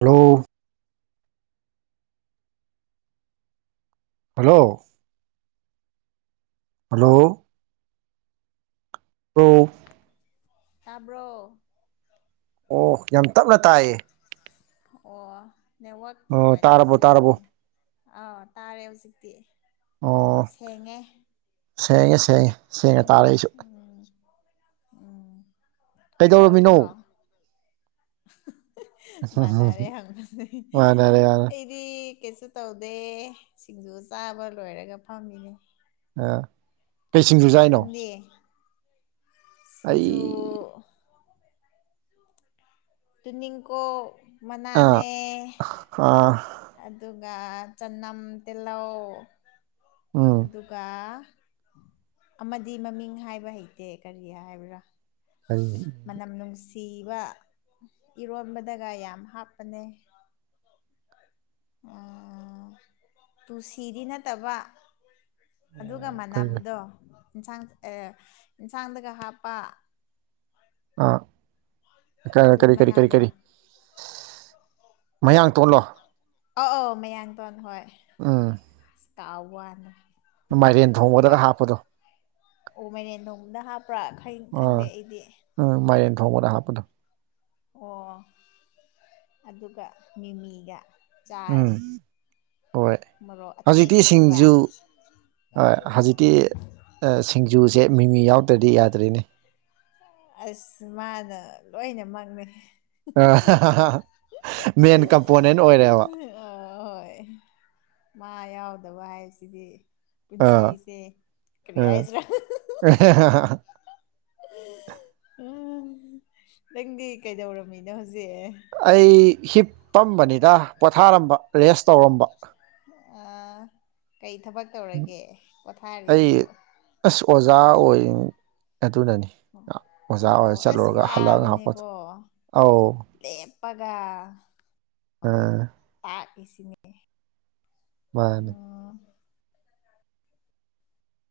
hello hello hello hello ꯇꯥꯕ꯭ꯔꯣ ꯑꯣ ꯌꯥꯝ ꯇꯞꯅ ꯇꯥꯏꯌꯦ ꯑꯣ ꯅꯦꯠꯋꯥꯛ ꯑꯣ ꯇꯥꯔꯕꯣ ꯇꯥꯔꯕꯣ ꯅꯨꯡꯉꯥꯏꯇꯕꯩꯔꯅꯦ ꯑꯥ ꯇꯥꯔꯦ ꯍꯧꯖꯤꯛꯇꯤ ꯑꯣ ꯁꯦꯡꯉꯦ ꯁꯦꯡꯉꯦ ꯁꯦꯡꯉꯦ ꯁꯦꯡꯅ ꯇꯥꯔꯦ ꯑꯩꯁꯨ ꯎꯝ ꯎꯝ ꯀꯩꯗꯧꯔꯝꯃꯤꯅꯣ ꯀꯩꯗꯧꯔꯤꯅꯣ ꯑꯍꯍ ꯃꯥꯟꯅꯔꯦ ꯍꯪꯕꯁꯦ ꯑꯩꯗꯤ ꯃꯥꯟꯅꯔꯦ ꯌꯥꯔꯦ ꯑꯩꯗꯤ ꯀꯩꯁꯨ ꯇꯧꯗꯦ ꯁꯤꯡꯖꯨ ꯆꯥꯕ ꯂꯣꯏꯔꯒ ꯐꯝꯃꯤꯅꯦ ꯑꯥ ꯀꯩ ꯁꯤꯡꯖꯨ ꯆꯥꯏꯅꯣ ꯅꯪꯗꯤ ꯑꯩ ꯁꯤꯡꯖꯨ ꯇꯨꯅꯤꯡꯀꯣ ꯑ ꯑꯍ ꯑ ꯑꯗꯨꯒ ꯆꯅꯝ ꯇꯤꯜꯍꯧ ꯎꯝ ꯑꯗꯨꯒ ꯑꯃꯗꯤ ꯃꯃꯤꯡ ꯍꯥꯏꯕ ꯍꯩꯇꯦ ꯀꯔꯤ ꯍꯥꯏꯕ꯭ꯔꯥ ꯀꯔꯤ ꯃꯅꯝ ꯅꯨꯡꯁꯤ ꯢꯕ ꯏꯔꯣꯟꯕꯗꯒ ꯌꯥꯝ ꯍꯥꯞꯄꯅꯦ ꯑꯥ ꯇꯨꯜꯁꯤꯗꯤ ꯅꯠꯇꯕ ꯑꯗꯨꯒ ꯀꯔꯤ ꯃꯟꯅꯥꯕꯗꯣ ꯏꯟꯁꯥꯡ ꯑꯦ ꯌꯦꯟꯁꯥꯡꯗꯒ ꯍꯥꯞꯄ ꯑꯥ ꯑꯗꯨ ꯀꯔꯤ ꯀꯔꯤ ꯀꯔꯤ ꯃꯅꯥꯗꯣ ꯀꯔꯤ ꯃꯌꯥꯡ ꯇꯣꯟꯂꯣ ꯑꯥ ꯑꯣ ꯃꯌꯥꯡꯇꯣꯟ ꯍꯣꯏ ꯑꯝ ꯀꯥꯎ ꯋꯥꯟꯗ ꯃꯥꯏꯔꯦꯟ ꯊꯣꯡꯕꯗꯒ ꯍꯥꯞꯄꯗꯣ ꯑꯣ ꯃꯥꯢꯔꯦꯟ ꯊꯣꯡꯕꯗ ꯍꯥꯞꯄ꯭ꯔ ꯈꯩ ꯑꯥ ꯈꯪꯗꯦ ꯑꯩꯗꯤ ꯎꯝ ꯃꯥꯏꯔꯦꯟ ꯊꯣꯡꯕꯗ ꯍꯥꯞꯄꯗꯣ ꯑꯣ ꯑꯗꯨꯒ ꯃꯤꯃꯤꯒ ꯆꯥꯔꯦ ꯎꯝ ꯍꯣꯏ ꯃꯔꯣꯛ ꯍꯧꯖꯤꯛꯇꯤ ꯑꯇꯦꯛꯄꯗꯨꯒ ꯁꯤꯡꯖꯨ ꯍꯣꯏ ꯍꯧꯖꯤꯛꯇꯤ ꯑꯥ ꯁꯤꯡꯖꯨꯁꯦ ꯃꯤꯃꯤ ꯌꯥꯎꯗ꯭ꯔꯗꯤ ꯌꯥꯗ꯭ꯔꯦꯅꯦ ꯑꯁ ꯃꯥꯅ ꯂꯣꯏꯅꯃꯛꯅꯦ ꯑꯥ ꯍꯥ ꯍꯥ ꯍꯥ ꯍꯥ ꯃꯦꯟ ꯀꯝꯄꯣꯅꯦꯟ ꯑꯣꯏꯔꯦꯕ ꯑꯩ ꯃꯥꯏ ꯀꯗꯕ ꯍꯥꯏꯁꯤꯗꯤ ꯑꯥ ꯄꯨꯟꯁꯤꯁꯦ ꯀꯔꯤ ꯑꯥ ꯍꯥꯏꯁꯤ꯭ꯔꯥ ꯑꯍꯥ ꯍꯥ ꯍꯥ ꯍꯥ ꯎꯝ ꯅꯪꯗꯤ ꯀꯩꯗꯧꯔꯝꯃꯤꯅꯣ ꯍꯧꯖꯤꯛ ꯑꯩ ꯍꯤꯞꯄꯝꯕꯅꯤꯗ ꯄꯣꯊꯥꯔꯝꯕ ꯔꯦꯁ ꯇꯧꯔꯝꯕ ꯀꯔꯤ ꯊꯕꯛ ꯇꯧꯔꯒꯦ ꯑꯩ ꯄꯣꯊꯥꯔꯤꯁꯤꯕꯣ ꯑꯁ ꯑꯣꯖꯥ ꯑꯣꯏ ꯑꯗꯨꯅꯅꯤ ꯑꯥ ꯑꯣꯖꯥ ꯑꯣꯏ ꯑꯁ ꯆꯠꯂꯨꯔꯒ ꯍꯜꯂꯑꯒ ꯉꯍꯥꯛ ꯄꯣꯠꯊ ꯋꯥꯕꯅꯦꯀꯣ ꯑꯧ ꯄꯒꯥ ꯑꯥ ꯁꯤꯅꯦ ꯃꯥꯅꯦ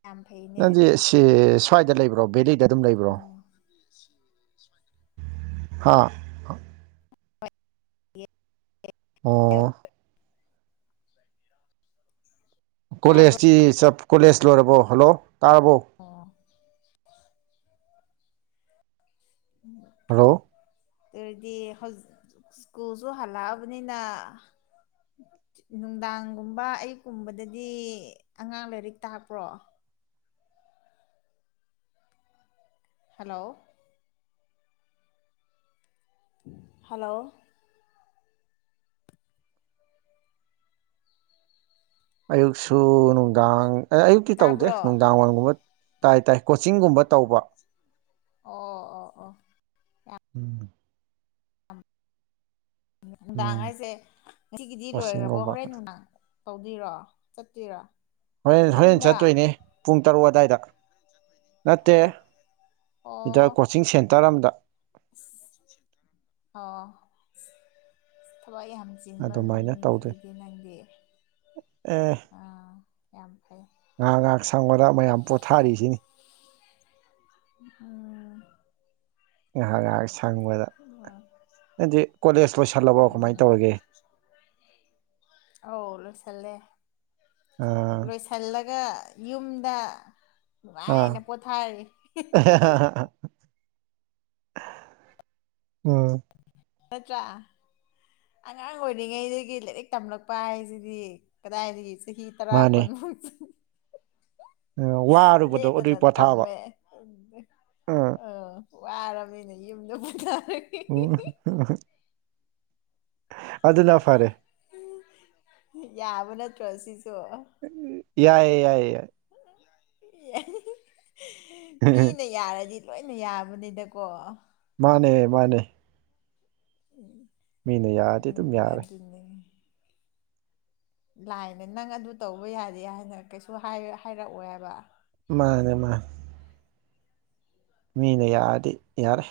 ꯌꯥꯝ ꯐꯩꯅꯦ ꯅꯪꯗꯤ ꯁꯤ ꯁ꯭ꯋꯥꯏꯗ ꯂꯩꯕ꯭ꯔꯣ ꯕꯦꯂꯤꯠ ꯑꯣ ꯍꯥ ꯑꯣ ꯇꯥꯕ꯭ꯔꯣ ꯀꯣꯂꯦꯖꯇꯤ ꯆꯞ ꯀꯣꯂꯦꯖ ꯂꯣꯏꯔꯕꯣ ꯍꯜꯂꯣ ꯇꯥꯔꯕꯣ ꯑꯣ ꯍꯜꯂꯣ ꯑꯗꯨꯔꯗꯤ ꯍꯧꯁ ꯁ꯭ꯀꯨꯜꯁꯨ ꯍꯜꯂꯛꯑꯕꯅꯤꯅ [inaudible] ꯅꯨꯡꯗꯥꯡꯒꯨꯝꯕ ꯑꯌꯨꯛꯀꯨꯝꯕꯗꯗꯤ ꯑꯉꯥꯡ ꯂꯥꯏꯔꯤꯛ ꯇꯥꯛꯄ꯭ꯔꯣ ꯍꯜꯂꯣ ꯍꯜꯂꯣ ꯑꯌꯨꯛꯁꯨ ꯅꯨꯡꯗꯥꯡ ꯑꯌꯨꯛꯀꯤ ꯇꯧꯗꯦ ꯇꯥꯕ꯭ꯔꯣ ꯅꯨꯡꯗꯥꯡ ꯋꯥꯏꯝꯒꯨꯝꯕ ꯇꯥꯏ ꯇꯥꯏ ꯀꯣꯆꯤꯡꯒꯨꯝꯕ ꯇꯧꯕ ꯑꯣ ꯑꯣ ꯑꯣ ꯎꯝ ꯅꯨꯡꯗꯥꯡ ꯎꯝ ꯍꯥꯏꯁꯦ ꯉꯁꯤꯒꯤꯗꯤ ꯂꯣꯏꯈ꯭ꯔꯕꯣ ꯀꯣꯆꯤꯡꯒꯨꯝꯕ ꯍꯣꯔꯦꯟ ꯅꯨꯡꯗꯥꯡ ꯇꯧꯗꯤꯔꯣ ꯆꯠꯇꯨꯏꯔꯣ ꯍꯣꯔꯦꯟ ꯍꯣꯔꯦꯟ ꯆꯠꯇꯣꯏꯅꯦ ꯄꯨꯡ ꯇꯔꯨꯛ ꯑꯗꯥꯏꯗ ꯅꯠꯇꯦ ꯑꯣ ꯗꯥꯏ ꯑꯣ ꯀꯣꯆꯤꯡ ꯁꯦꯟꯇꯔ ꯑꯝꯗ [inaudible] [unintelligible] ꯊꯕꯛ ꯌꯥꯝ ꯆꯤꯟꯕ ꯑꯗꯨꯃꯥꯏꯅ ꯃꯤꯅꯤꯅꯦ ꯇꯧꯗꯣꯏꯅꯤ ꯑꯗꯨꯗꯤ ꯅꯪꯗꯤ ꯑꯦ ꯑꯥ ꯌꯥꯝ ꯐꯩ ꯉꯥꯏꯍꯥꯛ ꯉꯥꯏꯍꯥꯛ ꯁꯪꯕꯗ ꯃꯌꯥꯝ ꯄꯣꯊꯥꯔꯤꯁꯤꯅꯤ ꯑꯥ ꯉꯍꯥꯛ ꯉꯍꯥꯛ ꯍꯪꯕꯗ ꯅꯗꯤ ꯀꯣꯂꯦꯖ ꯂꯣꯏꯁꯤꯜꯂꯕꯣ ꯎꯝ ꯀꯃꯥꯏꯅ ꯇꯧꯔꯒꯦ ꯑꯧ ꯂꯣꯏꯁꯜꯂꯦ ꯑꯥ ꯂꯣꯏꯁꯤꯜꯂꯒ ꯌꯨꯝꯗ ꯑꯥ ꯅꯨꯡꯉꯥꯏꯅ ꯄꯣꯊꯔꯒꯦ ꯎꯝ ꯅꯠꯇ꯭ꯔꯥ ꯑꯉꯥꯡ ꯑꯣꯏꯔꯤꯉꯩꯗꯒꯤ ꯂꯥꯏꯔꯤꯛ ꯇꯝꯂꯛꯄ ꯍꯥꯏꯁꯤꯗꯤ ꯀꯗꯥꯏꯗꯒꯤ ꯆꯍꯤ ꯇꯔꯥ ꯃꯥꯅꯦ ꯀꯨꯟ ꯎꯝ ꯋꯥꯔꯨꯕꯗꯣ ꯑꯗꯨꯏ ꯂꯦꯞꯇꯅ ꯄꯣꯊꯥꯕ ꯇꯝꯃꯦ ꯎꯝ ꯑꯥ ꯋꯥꯔꯕꯃꯤꯅ ꯌꯨꯝꯗ ꯄꯣꯊ ꯑꯣ ꯍꯣꯏ ꯌꯥꯕ ꯅꯠꯇ꯭ꯔꯣꯁꯤꯁꯨ ꯌꯥꯏꯌꯦ ꯌꯥꯏꯌꯦ ꯍꯥ ꯍꯦ ꯃꯤꯅ ꯌꯥꯔꯗꯤ ꯂꯣꯏꯅ ꯌꯥꯕꯅꯤꯗꯀꯣ ꯃꯥꯅꯦ ꯃꯥꯅꯦ ꯎꯝ ꯃꯤꯅ ꯌꯥꯔꯗꯤ ꯑꯗꯨꯝ ꯎꯝ ꯌꯥꯔꯦ ꯑꯗꯨꯅꯦ ꯂꯥꯏꯅ ꯅꯪ ꯑꯗꯨ ꯇꯧꯕ ꯌꯥꯗꯦ ꯍꯥꯏꯅ ꯀꯩꯁꯨ ꯍꯥꯏꯔꯛꯑꯣꯏꯕ ꯃꯥꯅꯦ ꯃꯥꯅꯦ ꯃꯤꯅ ꯌꯥꯔꯗꯤ ꯌꯥꯔꯦ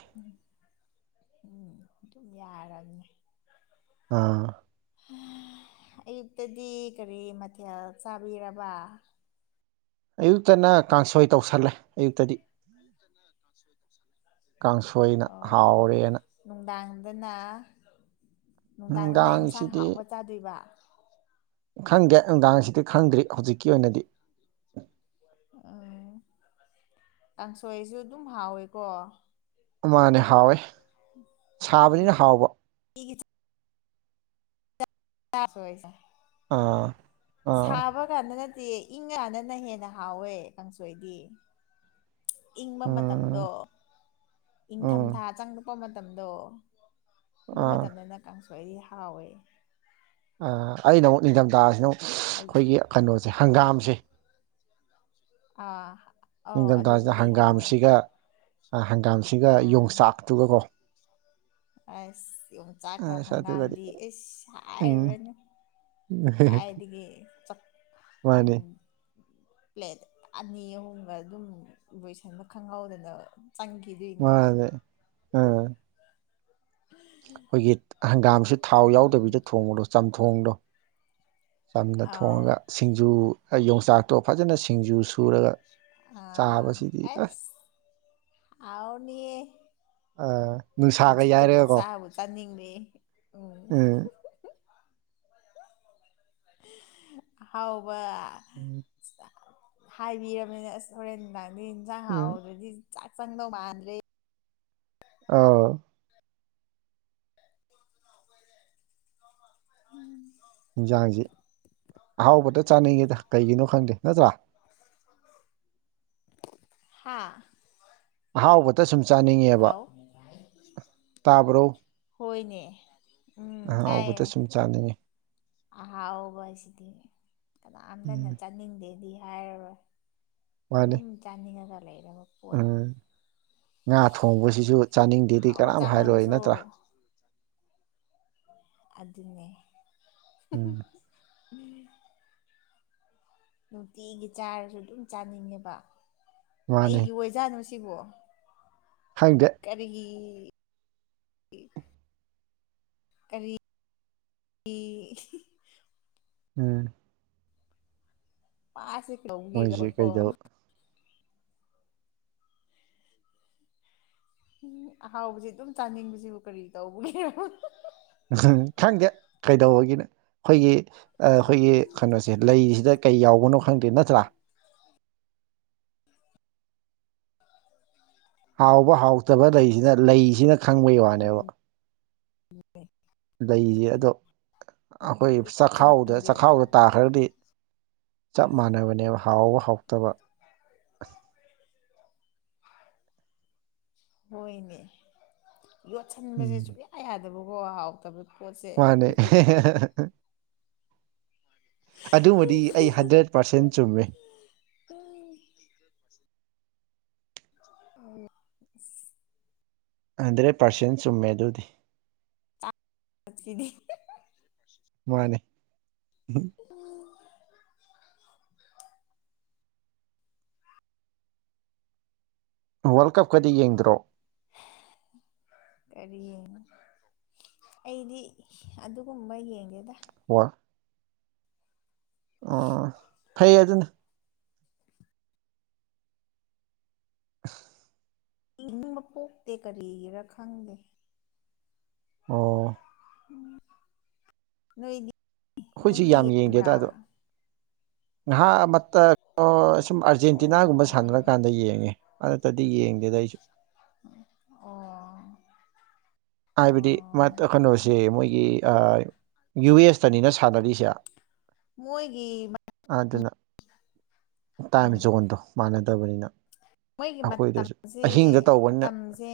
ꯎꯝ ꯑꯗꯨꯝ ꯌꯔꯝꯅꯤ ꯑꯥ ꯑꯌꯨꯛꯇꯗꯤ ꯀꯔꯤ ꯃꯊꯦꯜ ꯆꯥꯕꯤꯔꯕ ꯑꯌꯨꯛꯇꯅ ꯀꯥꯡꯁꯣꯏ ꯇꯧꯁꯤꯜꯂꯦ ꯑꯌꯨꯛꯇꯗꯤ ꯀꯥꯡꯁꯣꯏꯅ ꯍꯥꯎꯔꯦꯅ ꯑꯗꯨꯅ ꯅꯨꯡꯗꯥꯡꯗꯅ ꯑꯦꯟꯁꯥꯡ ꯅꯨꯡꯗꯥꯡꯁꯤꯗꯤ ꯍꯥꯎꯕ ꯆꯥꯗꯣꯏꯕ ꯈꯪꯗꯦ ꯅꯨꯡꯗꯥꯡꯁꯤꯗꯤ ꯈꯪꯗ꯭ꯔꯤ ꯍꯧꯖꯤꯛꯀꯤ ꯑꯣꯏꯅꯗꯤ ꯎꯝ ꯀꯥꯡꯁꯣꯏꯁꯨ ꯑꯗꯨꯝ ꯍꯥꯎꯋꯦꯀꯣ ꯑꯃꯅꯦ ꯍꯥꯎꯋꯦ ꯁꯥꯕꯅꯤꯅ ꯅꯨꯡꯇꯤꯒꯤ ꯍꯥꯎꯕ [unintelligible] ꯑꯥ ꯑꯥ ꯁꯥꯕ ꯀꯥꯟꯗ ꯅꯠꯇꯤꯌꯦ ꯏꯪꯉꯀꯥꯟꯗꯅ ꯍꯦꯟꯅ ꯍꯥꯎꯋꯦ ꯀꯥꯡꯁꯣꯏꯗꯤ ꯏꯪꯕ ꯎꯝ ꯃꯇꯝꯗꯣ ꯎꯝ ꯏꯪꯊꯝꯊꯥ ꯆꯪꯉꯛꯄ ꯃꯇꯝꯗꯣ ꯑꯗꯨ ꯑꯥ ꯃꯇꯝꯗꯅ ꯀꯥꯡꯁꯣꯏ ꯍꯥꯎꯋꯦ ꯑꯥ ꯑꯩꯅ ꯑꯃꯨꯛ ꯅꯤꯡꯊꯝꯊꯥꯁꯤꯅ ꯑꯃꯨꯛ ꯍꯧꯖꯤꯛ ꯑꯩꯈꯣꯏꯒꯤ ꯀꯩꯅꯣꯁꯦ ꯍꯪꯒꯥꯝꯁꯦ ꯑꯥ ꯑꯧ ꯅꯤꯡꯊꯝꯊꯥꯁꯤꯗ ꯑꯗꯨꯕꯨꯗꯤ ꯍꯥꯎꯋꯦ ꯍꯪꯒꯥꯝꯁꯤꯒ ꯍꯪꯒꯥꯝꯁꯤꯒ ꯑꯥ ꯌꯣꯡꯆꯥꯛꯇꯨꯒꯀꯣ ꯑꯁ ꯌꯣꯡꯆꯥꯛꯀ ꯑꯁ ꯑꯗꯨꯒꯗꯤ ꯍꯪꯒꯥꯝꯗꯤ ꯑꯁ ꯎꯝ ꯍꯥꯏꯔꯨꯔꯅꯨ ꯀꯥꯏꯗꯤꯒꯦ ꯆꯥꯛ ꯃꯥꯅꯤ ꯎꯝ ꯄ꯭ꯂꯦꯠ ꯑꯅꯤ ꯑꯍꯨꯝꯒ ꯑꯗꯨꯝ ꯂꯣꯏꯁꯟꯕ ꯈꯪꯍꯧꯗꯅ ꯆꯪꯒꯤꯗꯨꯢ ꯅꯦ ꯃꯥꯅꯦ ꯑꯥ ꯑꯩꯈꯣꯏꯒꯤ ꯍꯪꯒꯥꯝꯁꯨ ꯊꯥꯎ ꯎꯝ ꯌꯥꯎꯗꯕꯤꯗ ꯊꯣꯡꯕꯗꯣ ꯆꯝꯊꯣꯡꯗꯣ ꯆꯝꯅ ꯑꯥꯎ ꯊꯣꯡꯉꯒ ꯁꯤꯡꯖꯨ ꯌꯣꯡꯆꯥꯛꯇꯣ ꯐꯖꯅ ꯁꯤꯡꯖꯨ ꯁꯨꯔꯒ ꯑꯥ ꯆꯥꯕꯁꯤꯗꯤ ꯑꯁ ꯑꯩꯁ ꯍꯥꯎꯅꯤꯌꯦ ꯑ, ꯅꯨꯡꯁꯥꯒ ꯍꯧꯖꯤꯛꯇꯕꯨ ꯌꯥꯏꯔꯒꯀꯣ ꯆꯥꯕꯨ ꯆꯥꯅꯤꯡꯔꯦ ꯎꯝ ꯍꯨꯝ ꯍꯨꯝ ꯑꯍꯥꯎꯕ ꯎꯝ ꯍꯥꯏꯕꯤꯔꯕꯅꯤꯅꯦ ꯑꯁ ꯍꯣꯔꯦꯟ ꯅꯨꯡꯗꯥꯡꯗꯤ ꯌꯦꯟꯁꯥꯡ ꯎꯝ ꯍꯥꯎꯕꯗꯗꯤ ꯆꯥꯛ ꯆꯪꯗꯧ ꯃꯥꯥꯟꯗꯦ ꯑꯧ [unintelligible] ꯌꯦꯟꯁꯥꯡꯁꯤ ꯑꯍꯥꯎꯕꯇ ꯆꯥꯅꯤꯡꯉꯦꯗ ꯀꯩꯒꯤꯅꯣ ꯈꯪꯗꯦ ꯅꯠꯇ꯭ꯔꯥ ꯍꯥꯥ ꯑꯍꯥꯎꯕꯇ ꯁꯨꯝ ꯆꯥꯅꯤꯡꯉꯦꯕ ꯍꯜꯂꯣ ꯇꯥꯕ꯭ꯔꯣ ꯍꯣꯏꯅꯦ ꯑꯍꯥꯎꯕꯇ ꯁꯨꯝ ꯆꯥꯅꯤꯡꯉꯤ ꯑꯍꯥꯎꯕꯁꯤꯗꯤ ꯌꯥꯝ ꯀꯥꯟꯅ ꯎꯝ ꯆꯅꯤꯡꯗꯦꯗꯤ ꯃꯥꯅꯤ ꯑꯗꯨꯝ ꯆꯥꯅꯤꯡꯉꯒ ꯂꯩꯔꯦꯕ ꯄꯣꯠ ꯎꯝ ꯉꯥ ꯊꯣꯡꯕꯁꯤꯁꯨ ꯆꯥꯅꯤꯡꯗꯦꯗꯤ ꯑꯍꯥꯎꯕ ꯀꯅꯥꯝ ꯍꯥꯏꯔꯣꯏ ꯆꯥꯃꯜꯂꯁꯨ ꯅꯠꯇ꯭ꯔꯥ ꯑꯗꯨꯅꯦ ꯎꯝ ꯅꯨꯡꯇꯤꯒꯤ ꯆꯥꯔꯁꯨ ꯑꯗꯨꯝ ꯆꯥꯅꯤꯡꯉꯦꯕ ꯃꯥꯅꯤ ꯀꯩꯒꯤ ꯑꯣꯏꯖꯥꯠꯅꯨ ꯁꯤꯕꯣ ꯈꯪꯗꯦ ꯀꯔꯤꯒꯤ ꯀꯔꯤ ꯒꯤ ꯍꯤꯍꯤ ꯎꯝ ꯃꯥꯁꯤ ꯃꯣꯏꯁꯦ ꯇꯧꯕꯤꯗꯕꯀꯣ ꯀꯩꯗꯧ ꯎꯝ ꯑꯍꯥꯎꯕꯁꯤ ꯑꯗꯨꯝ ꯆꯥꯅꯤꯡꯕꯁꯤꯕꯨ ꯀꯔꯤ ꯇꯧꯕꯒꯤꯔꯣ ꯎꯝ ꯈꯪꯗꯦ ꯀꯩꯗꯧꯕꯒꯤꯅ ꯑꯩꯈꯣꯏꯒꯤ ꯑ ꯑꯩꯈꯣꯏꯒꯤ ꯀꯩꯅꯣꯁꯦ ꯂꯩꯁꯤꯗ ꯀꯩ ꯌꯥꯎꯕꯅꯣ ꯈꯪꯗꯦ ꯅꯠꯇ꯭ꯔꯥ ꯍꯥꯎꯕ ꯍꯥꯎꯇꯕ ꯂꯩꯁꯤꯅ ꯂꯩꯁꯤꯅ ꯈꯪꯕꯩ ꯋꯥꯅꯦꯕ ꯂꯩꯖꯦ ꯑꯗꯣ ꯑꯩꯈꯣꯏ ꯆꯈꯥꯎꯗ ꯆꯥꯅꯤꯡꯗꯦ ꯆꯥꯛꯈꯥꯎꯗ ꯇꯥꯈ꯭ꯔꯗꯤ ꯆꯞ ꯃꯥꯟꯅꯕꯅꯦꯕ ꯍꯥꯎꯕ ꯍꯥꯎꯇꯕ ꯍꯣꯏꯅꯦ ꯌꯣꯠꯁꯟꯕꯁꯦ ꯎꯝ ꯁꯨꯡꯌꯥ ꯌꯥꯗꯕꯀꯣ ꯍꯥꯎꯇꯕ ꯄꯣꯠꯁꯦ ꯃꯥꯅꯦ ꯍ ꯍ ꯍ ꯑꯗꯨꯨꯕꯨꯗꯤ ꯑꯩ ꯍꯟꯗ꯭ꯔꯦꯠ ꯄꯥꯔꯁꯦꯟ ꯆꯨꯝꯃꯦ [inaudible] [inaudible] ꯍꯟꯗ꯭ꯔꯦꯠ ꯄꯥꯔꯁꯦꯟ ꯆꯨꯝꯃꯦ ꯑꯗꯨꯗꯤ ꯖꯤꯗꯤ ꯃꯥꯅꯦ ꯎꯝ ꯋꯥꯜꯀꯥꯞ ꯀꯗꯤ ꯌꯦꯡꯗ꯭ꯔꯣ ꯀꯔꯤ ꯌꯦꯡ ꯑꯩꯗꯤ ꯑꯗꯨꯒꯨꯝꯕ ꯌꯦꯡꯗꯦꯗ ꯋꯥ ꯑꯣ ꯐꯩ ꯑꯗꯨꯅꯤ [inaudible] ꯏꯅꯤꯡꯕ ꯄꯣꯛꯇꯦ ꯀꯔꯤꯒꯤꯔ ꯈꯪꯗꯦ ꯑꯣ ꯎ ꯅꯣꯢꯗꯤ ꯈꯣꯏꯖꯤ ꯌꯥꯝ ꯌꯦꯡꯗꯦꯗꯥ ꯑꯗꯣ ꯉꯍꯥ ꯃꯇꯠ ꯍꯣ ꯁꯨꯝ ꯑꯣ ꯑꯥꯔꯖꯦꯟꯇꯤꯅꯥꯒꯨꯝꯕ ꯁꯥꯟꯅꯔꯀꯥꯟꯗ ꯌꯦꯡꯉꯦ ꯑꯗꯨ ꯅꯠꯇꯗꯤ ꯌꯦꯡꯗꯦꯗꯥ ꯑꯩꯁꯨ ꯑꯣ ꯍꯥꯏꯕꯗꯤ ꯑꯣ ꯃꯥꯇ ꯀꯩꯅꯣꯁꯦ ꯃꯣꯏ ꯏ ꯑꯥ ꯌꯨ ꯑꯦꯁꯇꯅꯤꯅ ꯁꯥꯟꯅꯔꯤꯁꯦ ꯃꯣꯏꯒꯤ ꯃ ꯑꯗꯨꯅ ꯇꯥꯏꯝ ꯖꯣꯟꯗꯣ ꯃꯥꯟꯅꯗꯕꯅꯤꯅꯥ ꯃꯣꯏꯒꯤ ꯃꯇꯝꯖꯦ ꯇꯧꯕꯅꯤꯅ ꯃꯇꯝꯖꯦ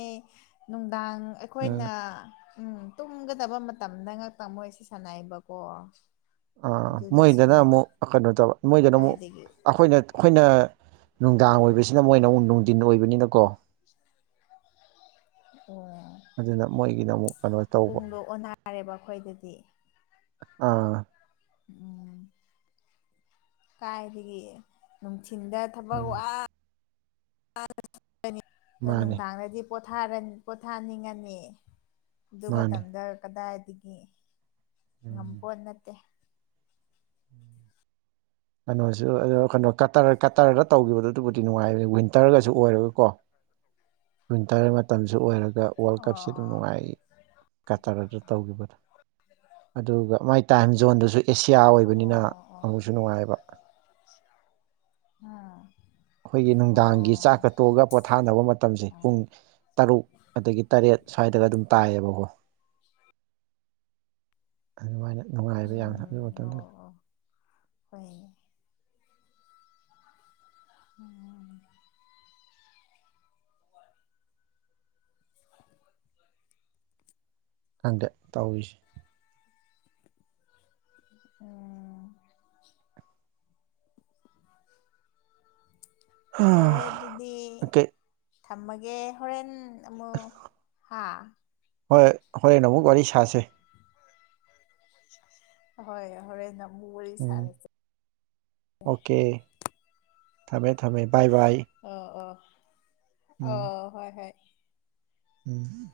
ꯅꯨꯡꯗꯥꯡ ꯑꯩ ꯎꯝ ꯑꯩꯈꯣꯏꯅꯥ ꯎꯝ ꯇꯨꯝꯒꯗꯕ ꯃꯇꯝꯗ ꯉꯛꯇ ꯃꯣꯏꯁꯦ ꯁꯥꯟꯅꯩꯕꯀꯣ ꯑꯥ ꯃꯣꯏꯗꯅ ꯑꯗꯨꯅꯁꯨꯅꯤꯗ ꯑꯃꯨꯛ ꯀꯩꯅꯣ ꯇꯧꯕ ꯃꯣꯏꯗꯅ ꯑꯃꯨꯛ ꯀꯥꯏꯗꯒꯤ ꯑꯩꯈꯣꯏꯅ ꯑꯩꯈꯣꯏꯅ ꯅꯨꯡꯗꯥꯡ ꯑꯣꯏꯕꯖꯤꯅ ꯃꯣꯏꯅ ꯑꯃꯨꯛ ꯅꯨꯡꯗꯤꯟ ꯑꯣꯏꯕꯅꯤꯅꯀꯣ ꯑꯣ ꯑꯗꯨꯅ ꯃꯣꯏꯒꯤꯅ ꯑꯃꯨꯛ ꯀꯩꯅꯣ ꯇꯧꯕ ꯄꯨꯡꯗꯣ ꯑꯣꯟꯅꯔꯦꯕꯥ ꯑꯩꯈꯣꯏꯗꯗꯤ ꯑꯥ ꯎꯝ ꯀꯥꯏꯗꯒꯤ ꯅꯨꯡ ꯊꯤꯟꯗꯥ ꯊꯕꯛ ꯎꯝ ꯋꯥ ꯗꯅꯤ ꯑꯗꯣ ꯃꯥꯅꯤ ꯅꯨꯡꯗꯥꯡꯗꯗꯤ ꯄꯣꯊꯥꯔꯅꯤ ꯄꯣꯊꯥꯅꯤꯡꯉꯅꯤ ꯑꯗꯨ ꯃꯥꯅꯤ ꯃꯇꯝꯗ ꯀꯗꯥꯏꯗꯒꯤ ꯎꯝ ꯉꯝꯄꯣꯠ ꯅꯠꯇꯦ ꯀꯅꯣꯖꯨ ꯑꯗꯣ ꯀꯅꯣ ꯀꯇꯔ ꯀꯇꯔꯗ ꯇꯧꯒꯤꯕꯗꯣ ꯑꯗꯨꯕꯨꯗꯤ ꯅꯨꯡꯉꯥꯏꯕꯅꯤ ꯋꯤꯟꯇꯔꯒꯁꯨ ꯑꯣꯏꯔꯒꯀꯣ ꯋꯤꯟꯇꯔ ꯃꯇꯝꯖꯨ ꯑꯣꯏꯔ ꯒ ꯋꯥꯔꯜ ꯀꯞꯁꯤ ꯑꯗꯨꯝ ꯑꯣ ꯅꯨꯡꯉꯥꯏ ꯀꯇꯔꯗ ꯇꯧꯒꯤꯕꯗꯣ ꯑꯗꯨꯒ ꯃꯥꯏ ꯇꯥꯏꯝ ꯖꯣꯟꯗꯁꯨ ꯑꯦꯁꯤꯌꯥ ꯑꯣꯏꯕꯅꯤꯅ ꯑꯃꯨꯛꯁꯨ ꯅꯨꯡꯉꯥꯏꯌꯦꯕ ꯍ ꯈꯣꯏꯒꯤ ꯅꯨꯡꯗꯥꯡꯒꯤ ꯆꯥꯛ ꯀ ꯇꯣꯛꯑꯒ ꯄꯣꯊꯥꯅꯕ ꯃꯇꯝꯖꯦ ꯄꯨꯡ ꯇꯔꯨꯛ ꯑꯗꯒꯤ ꯇꯔꯦꯠ ꯁ꯭ꯋꯥꯏꯗ ꯑꯗꯨꯝ ꯇꯥꯏꯌꯦꯕꯀꯣ ꯑꯗꯨꯃꯥꯏꯅ ꯅꯨꯡꯉꯥꯏꯕ ꯌꯥꯝꯅ ꯑꯗꯨ ꯎꯝ ꯑꯣ ꯃꯇꯝꯗ ꯑꯣ ꯎꯝ ꯑꯣ ꯑꯣ ꯍꯣꯏꯅꯦ ꯑꯣ ꯈꯪꯗꯦ ꯇꯧꯔꯤꯁꯦ ꯎꯝ ꯐꯔꯦ ꯑꯗꯨꯗꯤ ꯑꯣꯀꯦ ꯊꯝꯃꯒꯦ ꯍꯣꯔꯦꯟ ꯑꯃꯨꯛ ꯍꯥ ꯍꯣꯏ ꯍꯣꯔꯦꯟ ꯑꯃꯨꯛ ꯋꯥꯔꯤ ꯁꯥꯁꯦ ꯍꯣꯏ ꯍꯣꯔꯦꯟꯅ ꯎꯝ ꯑꯣꯀꯦ ꯊꯃꯦ ꯊꯃꯦ ꯑꯣ ꯑꯣ ꯎꯝ ꯑꯣ ꯍꯣꯏ ꯍꯣꯏ ꯎꯝ